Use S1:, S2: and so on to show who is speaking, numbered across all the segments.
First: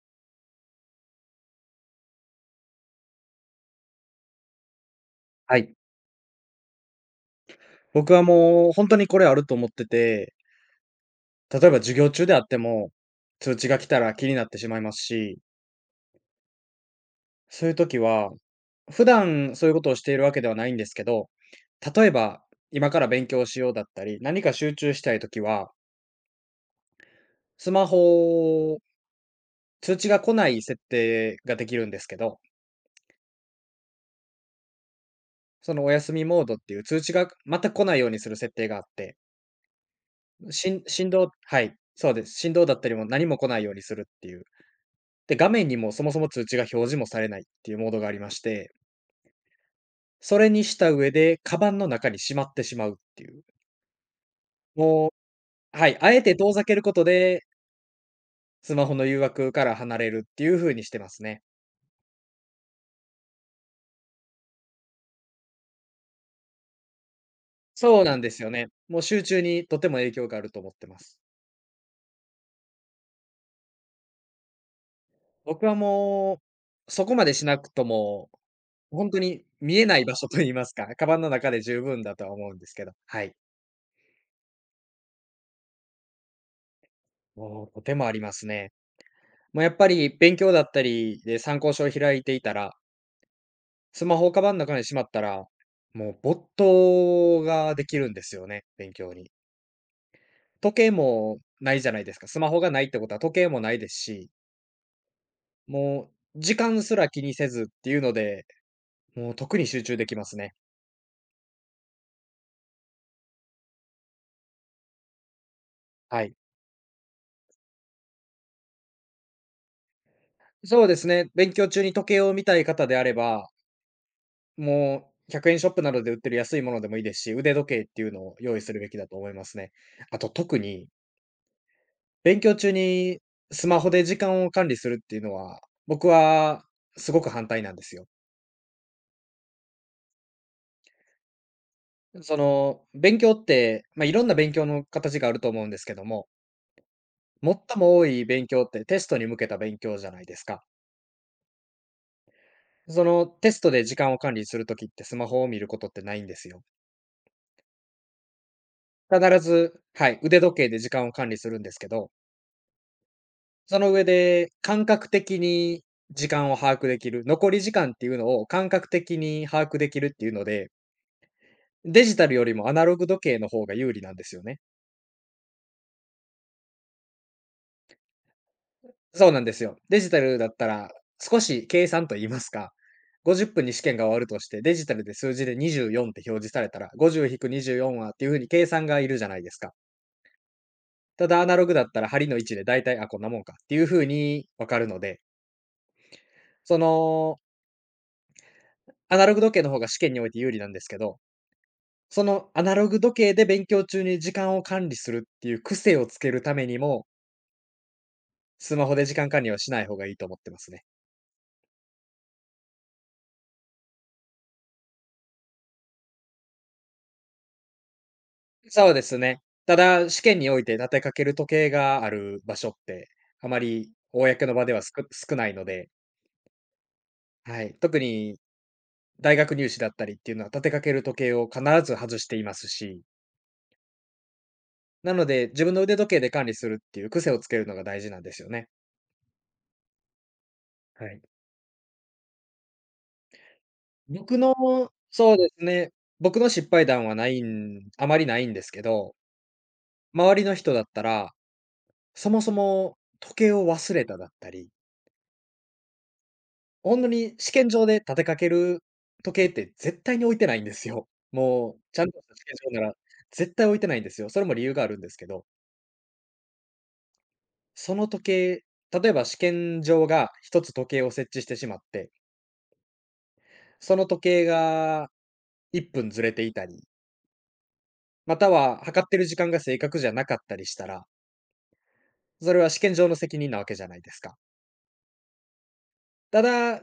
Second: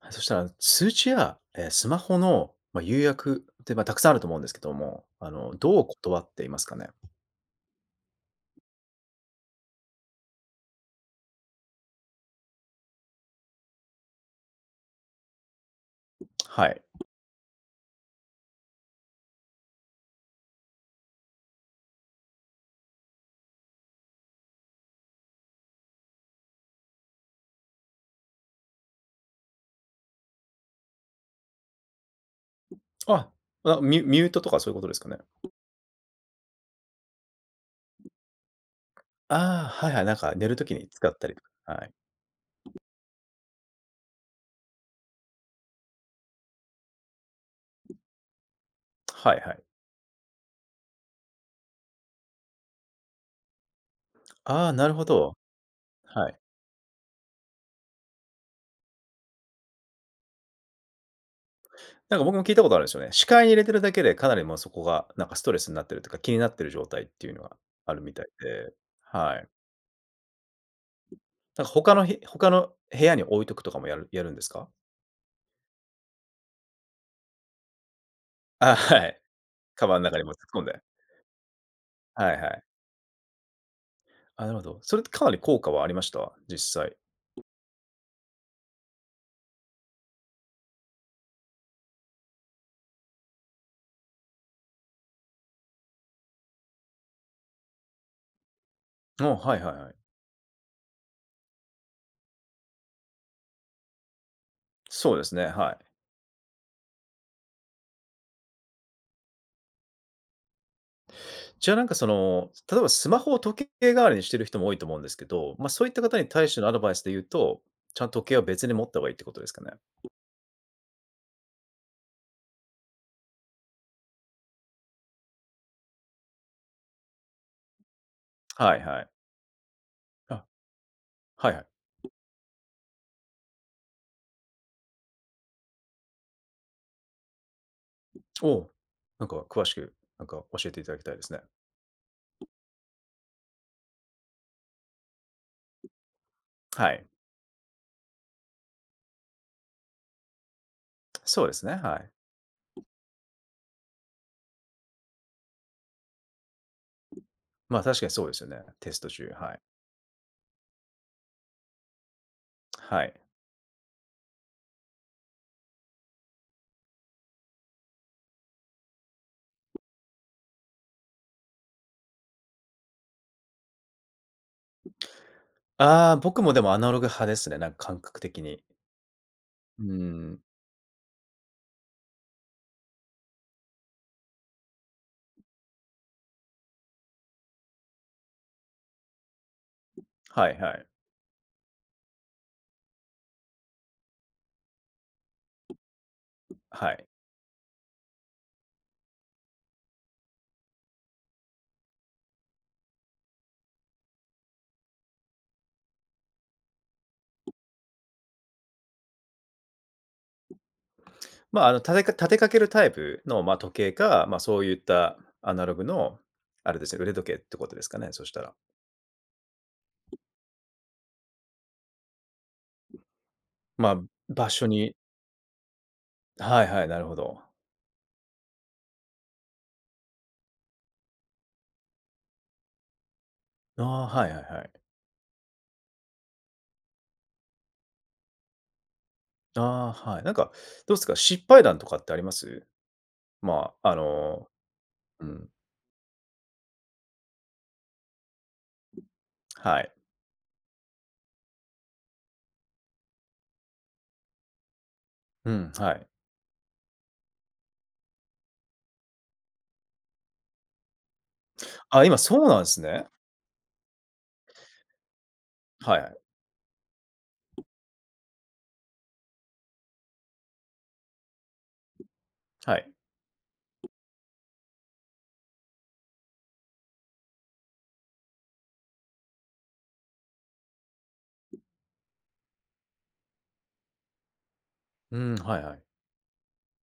S1: はい、そしたら通知や、スマホの、誘約って、たくさんあると思うんですけども、
S2: はい。
S1: どう断っていますかね？
S2: 僕はもう本当にこれあると思ってて、例えば授業中であっても、通知が来たら気になってしまいますし、
S1: はい。
S2: そういう時は、普段そういうことをしているわけではないんですけど、例えば今から勉強しようだったり、何か集中したい時は、スマホ、通知が来ない設定ができるんですけど、
S1: あ、ミュートとかそういうことですかね？
S2: そのお休みモードっていう通知が全く来ないようにする設定があって、
S1: ああ、はいはい、なんか寝ると
S2: し
S1: き
S2: ん
S1: に使
S2: 振
S1: った
S2: 動
S1: りと
S2: は
S1: か、
S2: い、
S1: はい。
S2: そうです。振動だったりも何も来ないようにするっていう。で、画面にもそもそも通知が表示もされないっていうモードがありまして、
S1: はいはい。
S2: それにした上で、カバンの中にしまってしまうっていう。
S1: ああ、なるほ
S2: も
S1: ど。
S2: うはい、あえ
S1: は
S2: て
S1: い。
S2: 遠ざけることで、スマホの誘惑から離れるっていう風にしてますね。
S1: なんか僕も聞いたことあるんですよね。視界に入れてるだけで、かなりもうそこがなんかストレスになってるというか、気になってる状態っていうのがある
S2: そう
S1: み
S2: なん
S1: たい
S2: ですよね。
S1: で、
S2: もう集
S1: は
S2: 中
S1: い。
S2: にとても影響があると思ってます。
S1: なんか他の部屋に置いとくとかもやるんですか？
S2: 僕はもう、そこまでしなくとも、
S1: あ、
S2: ほ
S1: は
S2: んと
S1: い。
S2: に見え
S1: カバ
S2: な
S1: ン
S2: い
S1: の
S2: 場
S1: 中に
S2: 所と言い
S1: 突っ込ん
S2: ます
S1: で。
S2: か、カバンの中で十分だと
S1: は
S2: は
S1: いは
S2: 思うん
S1: い。
S2: ですけど、はい。
S1: あ、なるほど。それってかなり効果はありました？実際。
S2: もうとてもありますね。もうやっぱり勉強だったりで参考書を開いていたらスマホをカバンの中にしまったら、もう没頭ができるんですよね、勉強
S1: あ、
S2: に。
S1: はいはいはい。
S2: 時計もないじゃないですか。スマホがないってことは時計もないですし、
S1: そうですね、はい。
S2: もう時間すら気にせずっていうので、もう特に集中できますね。
S1: じゃあ、なんかその、例えばスマホを時計代わりにしてる人も多いと思うんですけど、そういった方
S2: は
S1: に
S2: い。
S1: 対してのアドバイスで言うと、ちゃんと時計は別に持った方がいいってことですかね？
S2: そうですね。勉強中に時計を見たい方であれば、もう100円ショップなどで売ってる安いものでもいいですし、腕時計っていうのを用意す
S1: はい
S2: るべき
S1: は
S2: だ
S1: い。
S2: と思いますね。あと
S1: あ、
S2: 特に
S1: はいはい。
S2: 勉強中にスマホで時間を管理するっていうのは、僕はすごく反対なんですよ。
S1: おお、なんか詳しく、なんか教えていただきたいですね。
S2: その、勉強って、まあ、いろんな勉強の形があると思うんですけども、
S1: はい。
S2: 最も多い勉強ってテストに向けた勉強じゃないですか。
S1: そうですね、はい。
S2: そのテストで時間を管理するときってスマホを見ることってないんですよ。
S1: まあ、確かにそうですよね。テスト中、
S2: 必
S1: はい。
S2: ず、はい、腕時計で時間を管理するんですけど、
S1: はい。
S2: その上で感覚的に時間を把握できる、残り時間っていうのを感覚的に把握できるっていうのでデジタルよりもアナログ時計の方が有利なんですよね。
S1: ああ、僕もでもアナログ派ですね、なんか感覚的に。
S2: そうなんですよ。
S1: うー
S2: デジタル
S1: ん、
S2: だったら、少し計算と言いますか、50分に試験が終わるとして、デジタルで数字で24って表示されたら、50-24はっていう風に計算がいるじゃないですか。
S1: はいはい。
S2: ただアナログだったら針の位置で大体、あ、こんなもんかっていう風に分かるので、そ
S1: はい。
S2: の、アナログ時計の方が試験において有利なんですけど、そのアナログ時計で勉強中に時間を管理するっていう癖をつけるためにも、スマホで時間管理はしない方がいいと思ってますね。
S1: まあ、立てかけるタイプの、まあ、時計か、まあ、そういったアナログの、あれですね、腕時計ってことですかね、そしたら。
S2: そうですね。ただ、試験において立てかける時計がある場所って、あま
S1: ま
S2: り
S1: あ、
S2: 公
S1: 場
S2: の場
S1: 所
S2: では少
S1: に、
S2: 少ないので、
S1: はいはい、なるほど。
S2: はい。特に大学入試だったりっていうのは、立てかける時計を必ず外していますし、
S1: ああ、はいはいはい。
S2: なので、自分の腕時計で管理するっていう癖をつけるのが大事なんですよね。
S1: ああ、はい。なんか、どうです
S2: は
S1: か、
S2: い。
S1: 失敗談とかってあります？まあ、あ
S2: 僕
S1: の、
S2: の
S1: う
S2: そうで
S1: ん、
S2: すね、僕の失敗談はないんあまりないんですけど、
S1: はい。
S2: 周りの人だったら、そもそも時計を忘れただったり
S1: うん、はい。
S2: ほんとに試験場で立てかける時計って絶対に置いてないんですよ。もう、ち
S1: あ、
S2: ゃん
S1: 今
S2: とした
S1: そ
S2: 試
S1: うなんで
S2: 験
S1: す
S2: 場なら
S1: ね。
S2: 絶対置いてないんですよ。それも理由があるんですけど、
S1: はいはい。
S2: その時計例えば試験場が一つ時計を設置してしまって、
S1: はい。
S2: その時計が1分ずれていたり、または測ってる時間が正確じゃなかったりしたら、それは試験場の責任なわけじゃないですか。
S1: うん、はいはい。
S2: ただ、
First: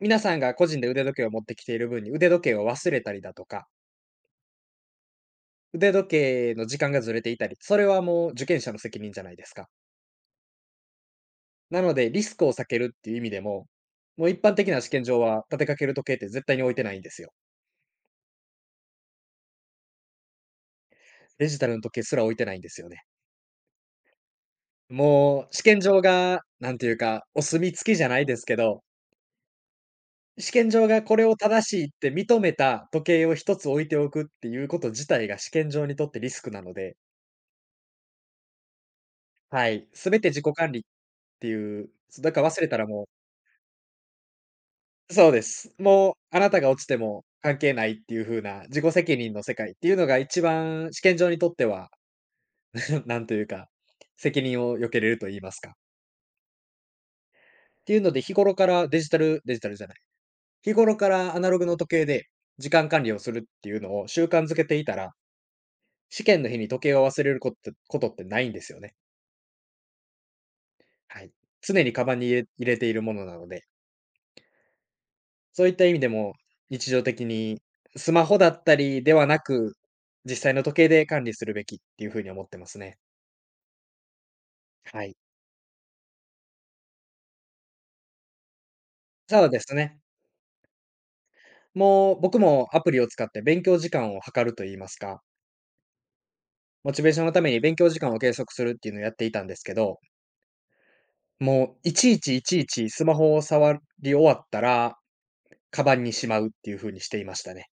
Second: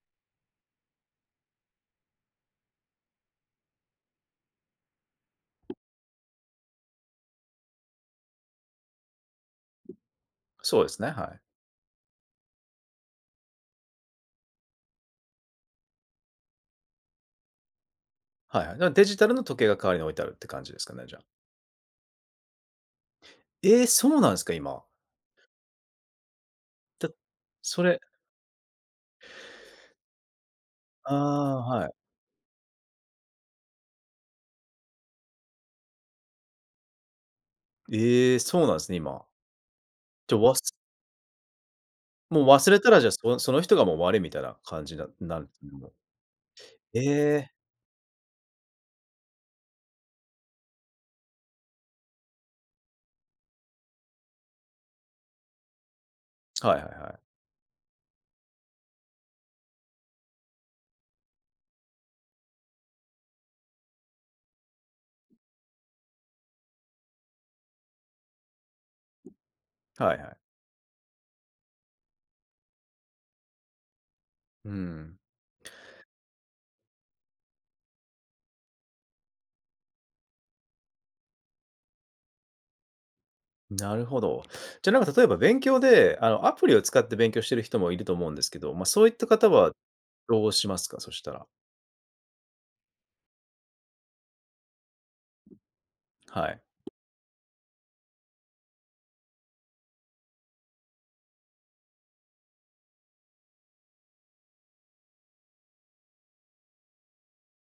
S2: 皆さんが個人で腕時計を持ってきている分に、腕時計を忘れたりだとか腕時計の時間がずれていたり、それはもう受験者の責任じゃないですか。
S1: そうですね、はい。
S2: なので、リスクを避けるっていう意味でも、もう一般的な試験場は立てかける時計って絶対に置いてないんですよ。
S1: はいはい。デジタルの時計が代わりに置いてあるって感じですかね、じゃあ。
S2: デジタルの時計すら置いてないんですよね。
S1: えー、そうなんですか、今。
S2: もう試験場が、なんていう
S1: だ
S2: か、お墨
S1: そ
S2: 付き
S1: れ
S2: じゃないですけど、試験場が
S1: あ
S2: これを
S1: あ、
S2: 正し
S1: は
S2: いっ
S1: い。
S2: て認めた時計を一つ置いておくっていうこと自体が試験場にとってリスクなので、
S1: ええ、そうなんですね、今。
S2: はい、すべて
S1: じゃ、
S2: 自己
S1: わ
S2: 管
S1: す
S2: 理っていう、だか
S1: もう
S2: ら忘れ
S1: 忘
S2: た
S1: れ
S2: ら
S1: たら、
S2: もう
S1: じゃあ、その人がもう終わりみたいな感じな
S2: そう
S1: な
S2: で
S1: ん、
S2: す。
S1: もう、
S2: もう、あなたが落ちて
S1: え
S2: も
S1: え、
S2: 関係ないっていう風な自己責任の世界っていうのが一番試験場にとっては、なんというか、責任を避けれると言いますか。っ
S1: はいはいはい。
S2: ていうので、日頃からデジタルデジタルじゃない、日頃からアナログの時計で時間管理をするっていうのを習慣づけていたら、試験の日に時計を忘れることってないんですよね。
S1: はいはい。
S2: はい。常にカバンに入れているものなので。
S1: うん、
S2: そういった意味でも、日常的にスマホだったりではなく、実際の時計で管理するべきっていう風に思ってますね。
S1: なるほど。じゃ、なん
S2: は
S1: か
S2: い。
S1: 例えば勉強で、アプリを使って勉強してる人もいると思うんですけど、そういった
S2: そ
S1: 方
S2: うで
S1: は
S2: すね。
S1: どうしますか？そしたら。
S2: もう僕もアプリを使って勉強時間を測るといいますか、
S1: はい。
S2: モチベーションのために勉強時間を計測するっていうのをやっていたんですけど、もういちいちスマホを触り終わったら、カバンにしまうっていう風にしていましたね。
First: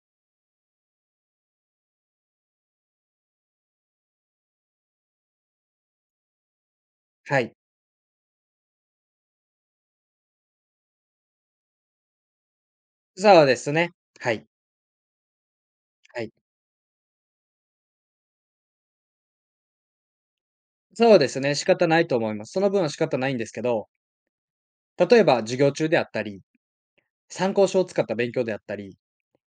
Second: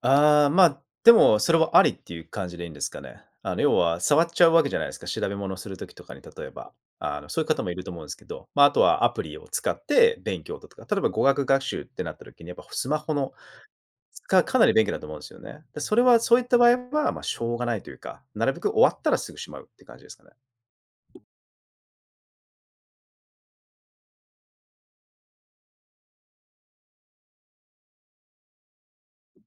S1: ああ、まあ、でも、それはありっていう感じでいいんですかね。あの、要は触っちゃうわけじゃないですか。調べ物をする時とかに、例えば。あの、そ
S2: は
S1: ういう
S2: い。
S1: 方もいると思うんですけど、まあ、あとはアプリを使って勉強だとか、例えば語学学習ってなった時に、やっぱスマホの
S2: そうですね。は
S1: 使う
S2: い。
S1: かなり便利だと思うんですよね。で、それは
S2: はい。
S1: そういった場合は、まあ、しょうがないというか、なるべく終わったらすぐしまうって感じですかね。
S2: そうですね、仕方ないと思います。その分は仕方ないんですけど、例えば授業中であったり参考書を使った勉強であったり、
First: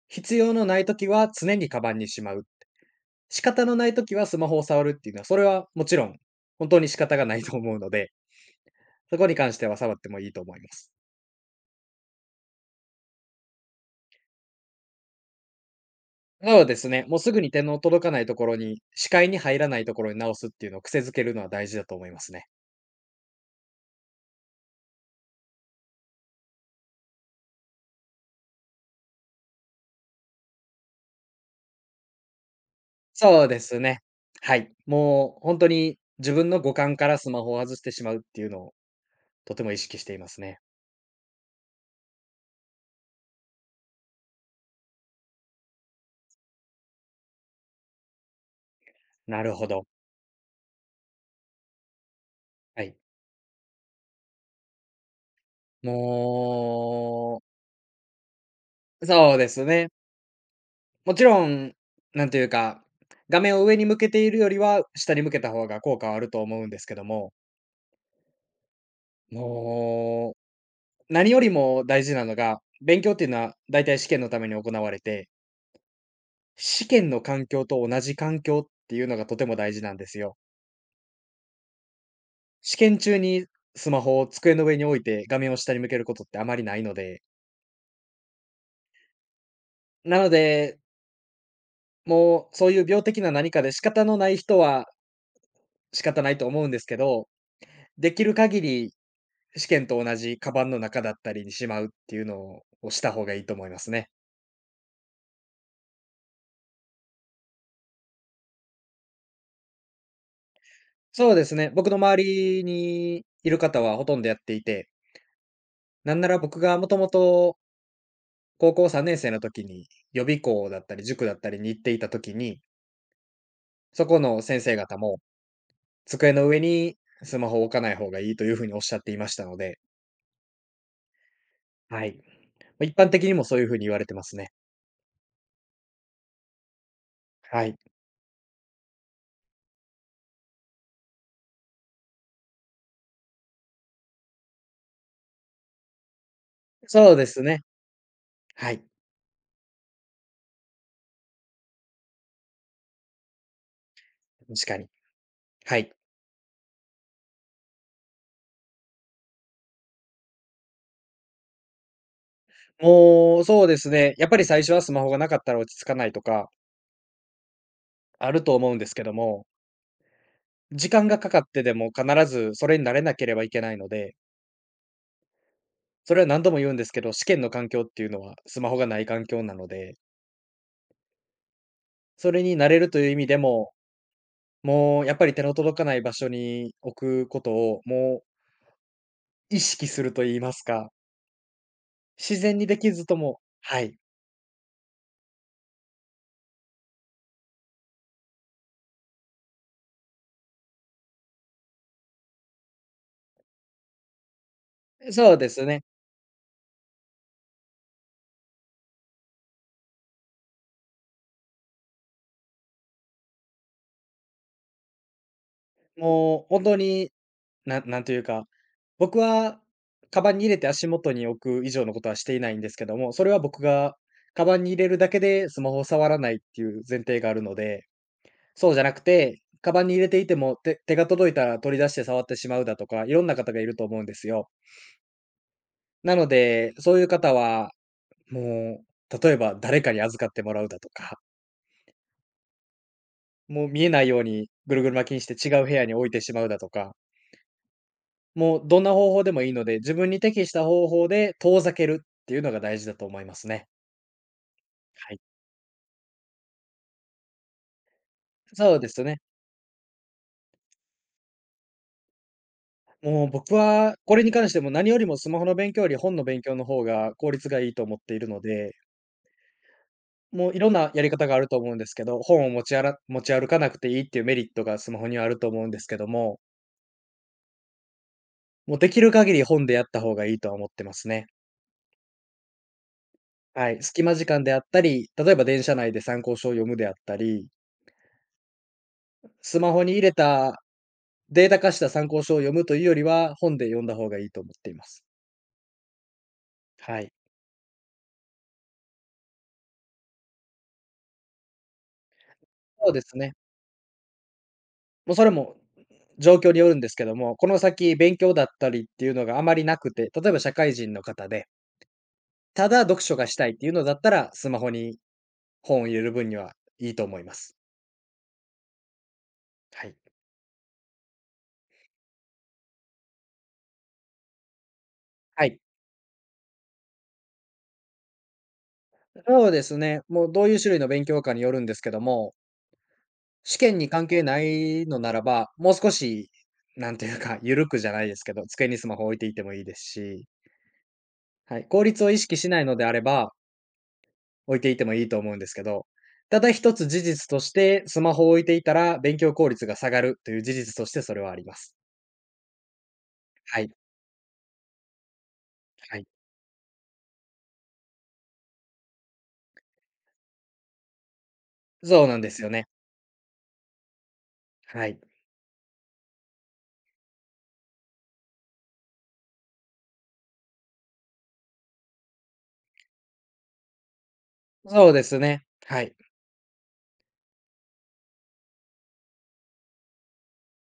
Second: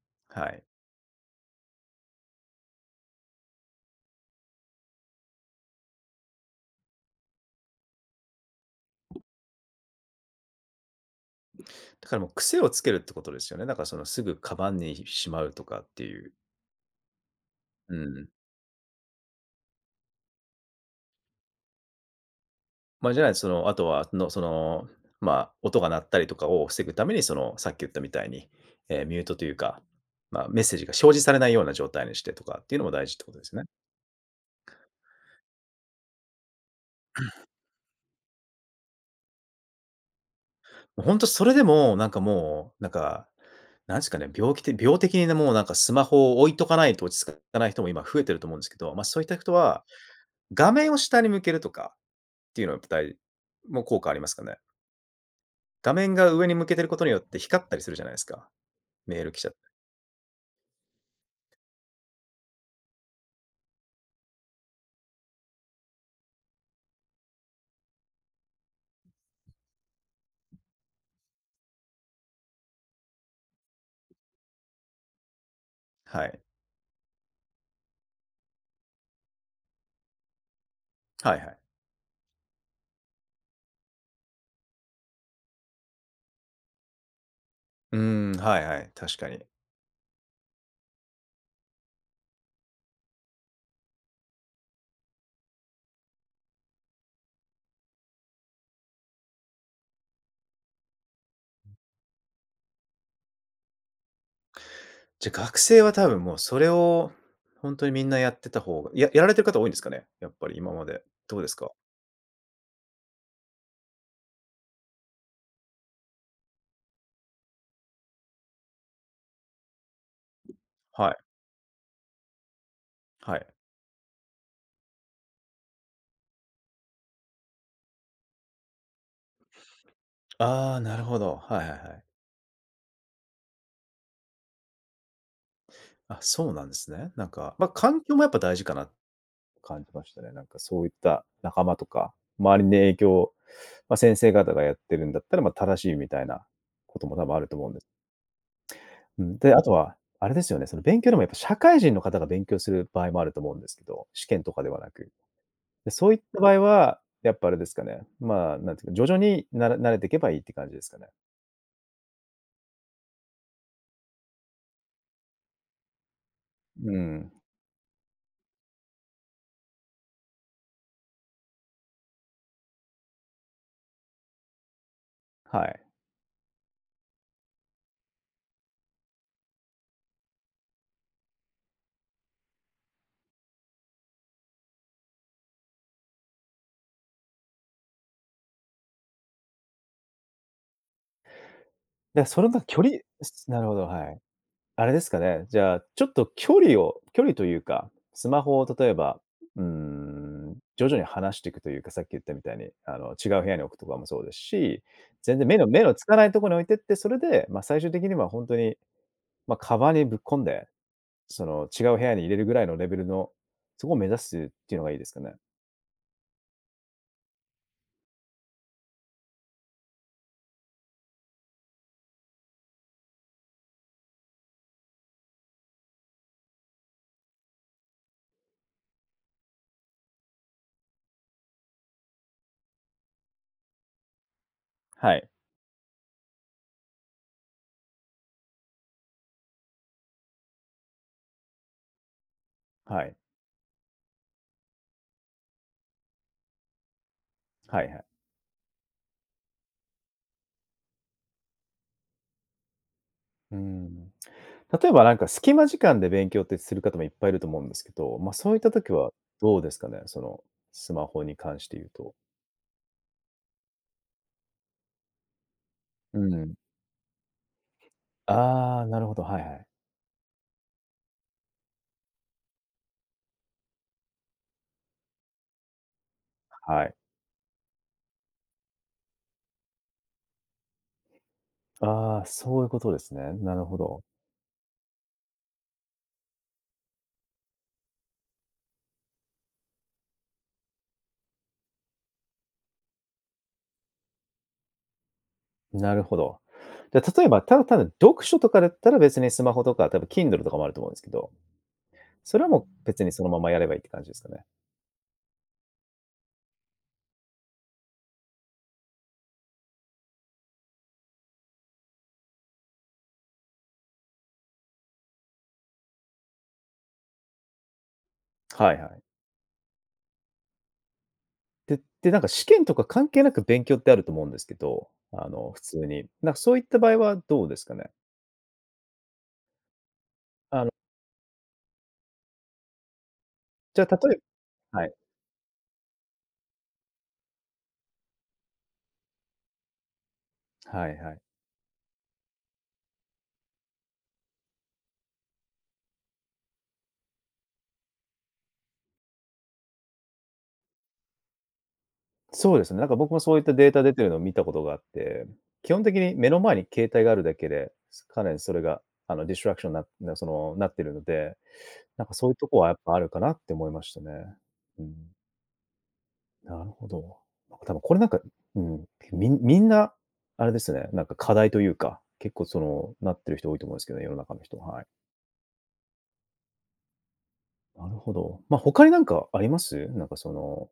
S2: 必
S1: は
S2: 要
S1: い。
S2: のないときは常にカバンにしまう。仕方のないときはスマホを触るっていうのは、それはもちろん、本当に仕方がないと思うので、そこに関しては触ってもいいと思います。
S1: だからもう癖をつけるってことですよね。だからそのすぐカバンにしまうとかっていう。
S2: なのでですね、もうすぐに手の
S1: う
S2: 届かない
S1: ん。
S2: ところに、視界に入らないところに直すっていうのを癖づけるのは大事だと思いますね。
S1: まあ、じゃないとその、あとは、その、まあ、音が鳴ったりとかを防ぐために、その、さっき言ったみたいに、ミュートというか、まあ、メッセージが表示されないような状態にしてとかっていうのも大事ってことで
S2: そう
S1: す
S2: で
S1: ね。
S2: すね。はい。もう本当に自分の五感からスマホを外してしまうっていうのをとても意識していますね。
S1: もうそれでも、なんかもう、なんか、なんですかね、病気て病的にね、もうなんかスマホを置いとかないと落ち着かない人も今増えてると思うんですけど、そういった
S2: な
S1: 人
S2: るほ
S1: は、
S2: ど。
S1: 画面を下に向けるとかっていうのは、
S2: は
S1: やっ
S2: い。
S1: ぱだもう効果ありますかね？画面が上に向けてることによって
S2: も
S1: 光ったりするじゃないですか、
S2: う、
S1: メール
S2: そう
S1: 来ち
S2: で
S1: ゃって。
S2: すね。もちろん、なんというか、画面を上に向けているよりは、下に向けた方が効果はあると思うんですけども、もう、何よりも大事なのが、勉強っていうのは大体試験のために行われて、
S1: はい。
S2: 試験の環境と同じ環境っていうのがとても大事なんですよ。
S1: はいはい。
S2: 試験中にスマホを机の上に置いて画面を下に向けることってあまりないので、
S1: うーん、はいはい、確かに。
S2: なので、もうそういう病的な何かで仕方のない人は仕方ないと思うんですけど、できる限り試験と同じカバンの中だったりにしまうっていうのをした方がいいと思いますね。
S1: じゃ、学生は多分もうそれを本当にみんなやってた方がややられてる方多いんですかね？やっぱり今まで。
S2: そう
S1: どう
S2: で
S1: です
S2: す
S1: か？
S2: ね。僕の周りにいる方はほとんどやっていて、なんなら僕がもともと高校3年生の時に予備校だったり
S1: はい、
S2: 塾だったりに行っていた時に、
S1: はい。
S2: そこの先生方も机の上にスマホを置かない方がいいというふうにおっしゃっていましたので、
S1: ああ、なるほど。はいはいはい。
S2: はい。ま、一般的にもそういうふうに言われてますね。
S1: あ、そうなんですね。なんか、
S2: は
S1: まあ、
S2: い。
S1: 環境もやっぱ大事かなって感じましたね。なんかそういった仲間とか、周りに影響を、まあ、先生方がやってるんだったら、まあ、正しいみたいなこと
S2: そう
S1: も
S2: で
S1: 多分あ
S2: す
S1: ると
S2: ね。
S1: 思うんです。
S2: はい。
S1: うん、で、あとはあれですよね、その勉強でもやっぱ社会人の方が勉強する場合もあると思うんですけど、試験と
S2: 確
S1: かで
S2: か
S1: はな
S2: に。
S1: く。
S2: はい。
S1: で、そういった場合は、やっぱあれですかね、まあ、なんていうか、徐々になれ慣れてけばいいって感じですかね。
S2: もう、そうですね。やっぱり最初はスマホがなかったら落ち着かないとか、
S1: うん、
S2: あると思うんですけども、時間がかかってでも必ずそれに慣れなければいけないので、
S1: はい。
S2: それは何度も言うんですけど、試験の環境っていうのはスマホがない環境なので、それに慣れるという意味でも、もうやっぱり手の届かない場所に置くことを、もう意識すると言いますか、
S1: で、
S2: 自
S1: それ
S2: 然
S1: の
S2: にで
S1: 距
S2: き
S1: 離
S2: ずとも。
S1: すなるほ
S2: は
S1: ど、
S2: い。
S1: はい。あれですかね、じゃあ、ちょっと距離というか、スマホを例えば、うーん、徐々に離していくというか、さっき言ったみたいに、あの、違う部屋に置くとかもそうですし、
S2: そ
S1: 全
S2: う
S1: 然
S2: です
S1: 目
S2: ね。
S1: のつかないところに置いてって、それで、最終的にはほんとに、カバンにぶっ込んで、その、違う部屋に入れるぐらいのレベルの、そこを目指すっていうのがいいですかね。
S2: もう本当に、なんというか、僕はカバンに入れて足元に置く以上のことはしていないんですけども、それは僕がカバンに入れるだけでスマホを触らないっていう前提があるので、そうじゃなくて、カバンに入れていても、手が届いたら取り出して触ってしまうだとか、いろんな方がいると思うんですよ。
S1: はい。
S2: なので、そういう方は、もう、例えば誰かに預かってもらうだとか、
S1: はい。
S2: もう見えないようにぐるぐる巻きにして違う部屋に置いてしまうだとか、
S1: はいはい。
S2: もうどんな方法でもいいので、自分に適した方法で遠ざけるっていうのが大事だと思います
S1: う
S2: ね。
S1: ん。例えばな
S2: は
S1: ん
S2: い。
S1: か隙間時間で勉強ってする方もいっぱいいると思うんですけど、そういった
S2: そうで
S1: 時
S2: す
S1: は
S2: ね。
S1: どうですかね？その、スマホに関して言うと。
S2: もう僕はこれに関しても何よりもスマホの勉強より本
S1: う
S2: の勉
S1: ん。
S2: 強の方が効率がいいと思っているので、
S1: ああ、なるほど、はいはい。
S2: もういろんなやり方があると思うんですけど、本を持ち歩かなくていいっていうメリットがスマホにはあると思うんですけども、
S1: はい。
S2: もうできる限り本でやった方がいいとは思ってますね。
S1: ああ、そういうことですね。なる
S2: は
S1: ほ
S2: い。
S1: ど。
S2: 隙間時間であったり、例えば電車内で参考書を読むであったり、スマホに入れたデータ化した参考書を読むというよりは、本で読んだ方がいいと思っています。
S1: なるほど。じ
S2: は
S1: ゃ、
S2: い。
S1: 例えば、ただ読書とかだったら別にスマホとか、多分 Kindle とかもあると思うんですけど、それはもう
S2: そうで
S1: 別に
S2: す
S1: その
S2: ね。
S1: ままやればいいって感じですかね？
S2: もうそれも状況によるんですけども、この先勉強だったりっていうのがあまりなくて、例えば社会人の方で、ただ読書がしたいっていうのだったら、スマホに本を入れる分にはいいと思います。
S1: はいはい。
S2: はい。
S1: でで、なんか試験とか関係なく勉強ってあると思うんですけど、あ
S2: は
S1: の、
S2: い。
S1: 普通に。なんかそういった場合はどうですかね？
S2: そうですね。もうどういう
S1: あの、
S2: 種類の勉強かによるんですけども、試験
S1: じゃ
S2: に
S1: あ
S2: 関
S1: 例え、
S2: 係な
S1: は
S2: い
S1: い。
S2: のならば、もう少し、なんていうか、ゆるくじゃないですけど、机にスマホ置いていてもいいですし、
S1: はいはい。
S2: はい、効率を意識しないのであれば、置いていてもいいと思うんですけど、ただ一つ事実として、スマホを置いていたら勉強効率が下がるという事実としてそれはあります。
S1: そうですね、なんか僕もそういった
S2: は
S1: デ
S2: い。
S1: ータ出てるのを見たことがあって、基本
S2: は
S1: 的
S2: い。
S1: に目の前に携帯があるだけで、かなりそれがディストラクションになってるので、な
S2: そ
S1: ん
S2: う
S1: か
S2: なん
S1: そ
S2: で
S1: ういう
S2: す
S1: と
S2: よ
S1: こ
S2: ね。
S1: はやっぱあるかなって思いましたね。う
S2: はい。
S1: ん。なるほど。なんか多分これなんか、うん、みんな、あれですね、なんか課題というか、結構その、なってる人多いと思うんですけどね、世の中の人。はい。
S2: そうですね。はい。
S1: なるほど。まあ、他になんかあります、なんかその、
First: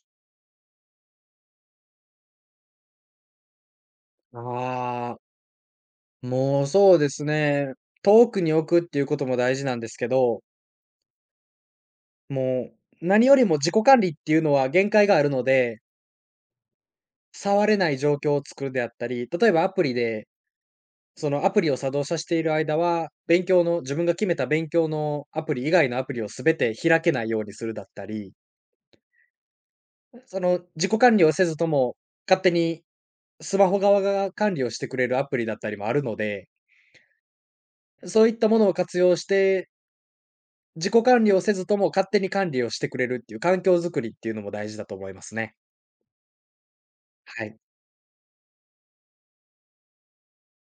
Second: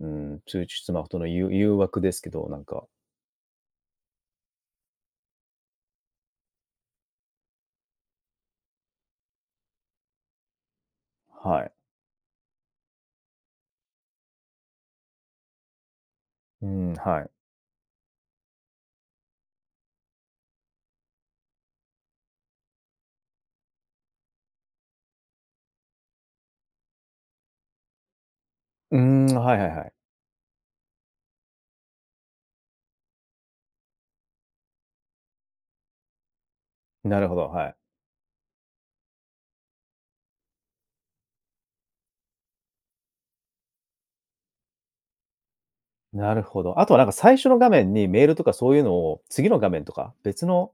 S1: うん、通知スマホとの誘惑ですけど、なんか、
S2: ああ、もうそうですね。遠くに置くっていうことも大事なんですけど、
S1: はい。
S2: もう何よりも自己管理っていうのは限界があるので、
S1: うん、はい。
S2: 触れない状況を作るであったり、例えばアプリでそのアプリを作動させている間は、勉強の自分が決めた勉強のアプリ以外のアプリを全て開けないようにするだったり、
S1: うーん、はいはいはい。
S2: その自己管理をせずとも、勝手にスマホ側が管理をしてくれるアプリだったりもあるので、
S1: なるほど、はい。
S2: そういったものを活用して、自己管理をせずとも勝手に管理をしてくれるっていう環境づくりっていうのも大事だと思いますね。
S1: なるほど。あとはなんか最
S2: は
S1: 初の
S2: い。
S1: 画面にメールとかそういうのを、次の画面とか、別の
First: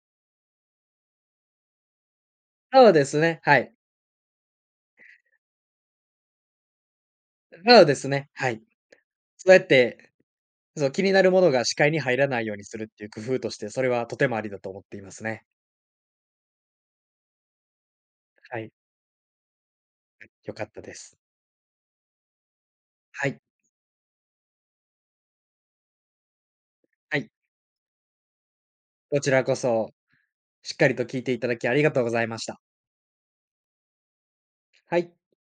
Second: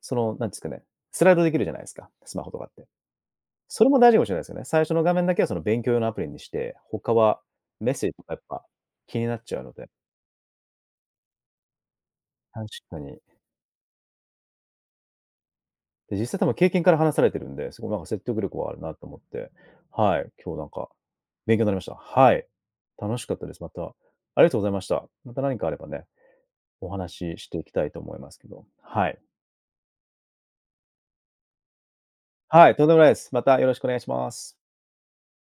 S1: その、なんですかね、スライドできるじゃないですか、スマホとかって。
S2: そうですね、はい。
S1: それも大事かもしれないですよね。最初の画面だけはその勉強用のアプリにして、他は
S2: そう
S1: メッ
S2: で
S1: セ
S2: す
S1: ージと
S2: ね、
S1: かやっ
S2: はい。
S1: ぱ気になっ
S2: そう
S1: ちゃ
S2: や
S1: う
S2: っ
S1: ので、
S2: て、そう、気になるものが視界に入らないように
S1: 確
S2: するっ
S1: か
S2: ていう
S1: に。
S2: 工夫として、それはとてもありだと思っていますね。
S1: で、実際多分経験から話されてるんで、すごいなんか説得力
S2: は
S1: は
S2: い、
S1: あるなと思って、はい、
S2: 良
S1: 今日
S2: か
S1: なん
S2: った
S1: か
S2: です。
S1: 勉強になりました。はい。楽し
S2: は
S1: かっ
S2: い、
S1: たです。また、ありがとうございました。また何かあればね、お
S2: はい、
S1: 話ししていきたいと思いますけど。はい。
S2: こちらこそ、しっかりと聞いていただきありがとうございました。
S1: はい、とんでもないです。またよろしくお願いします。
S2: はい。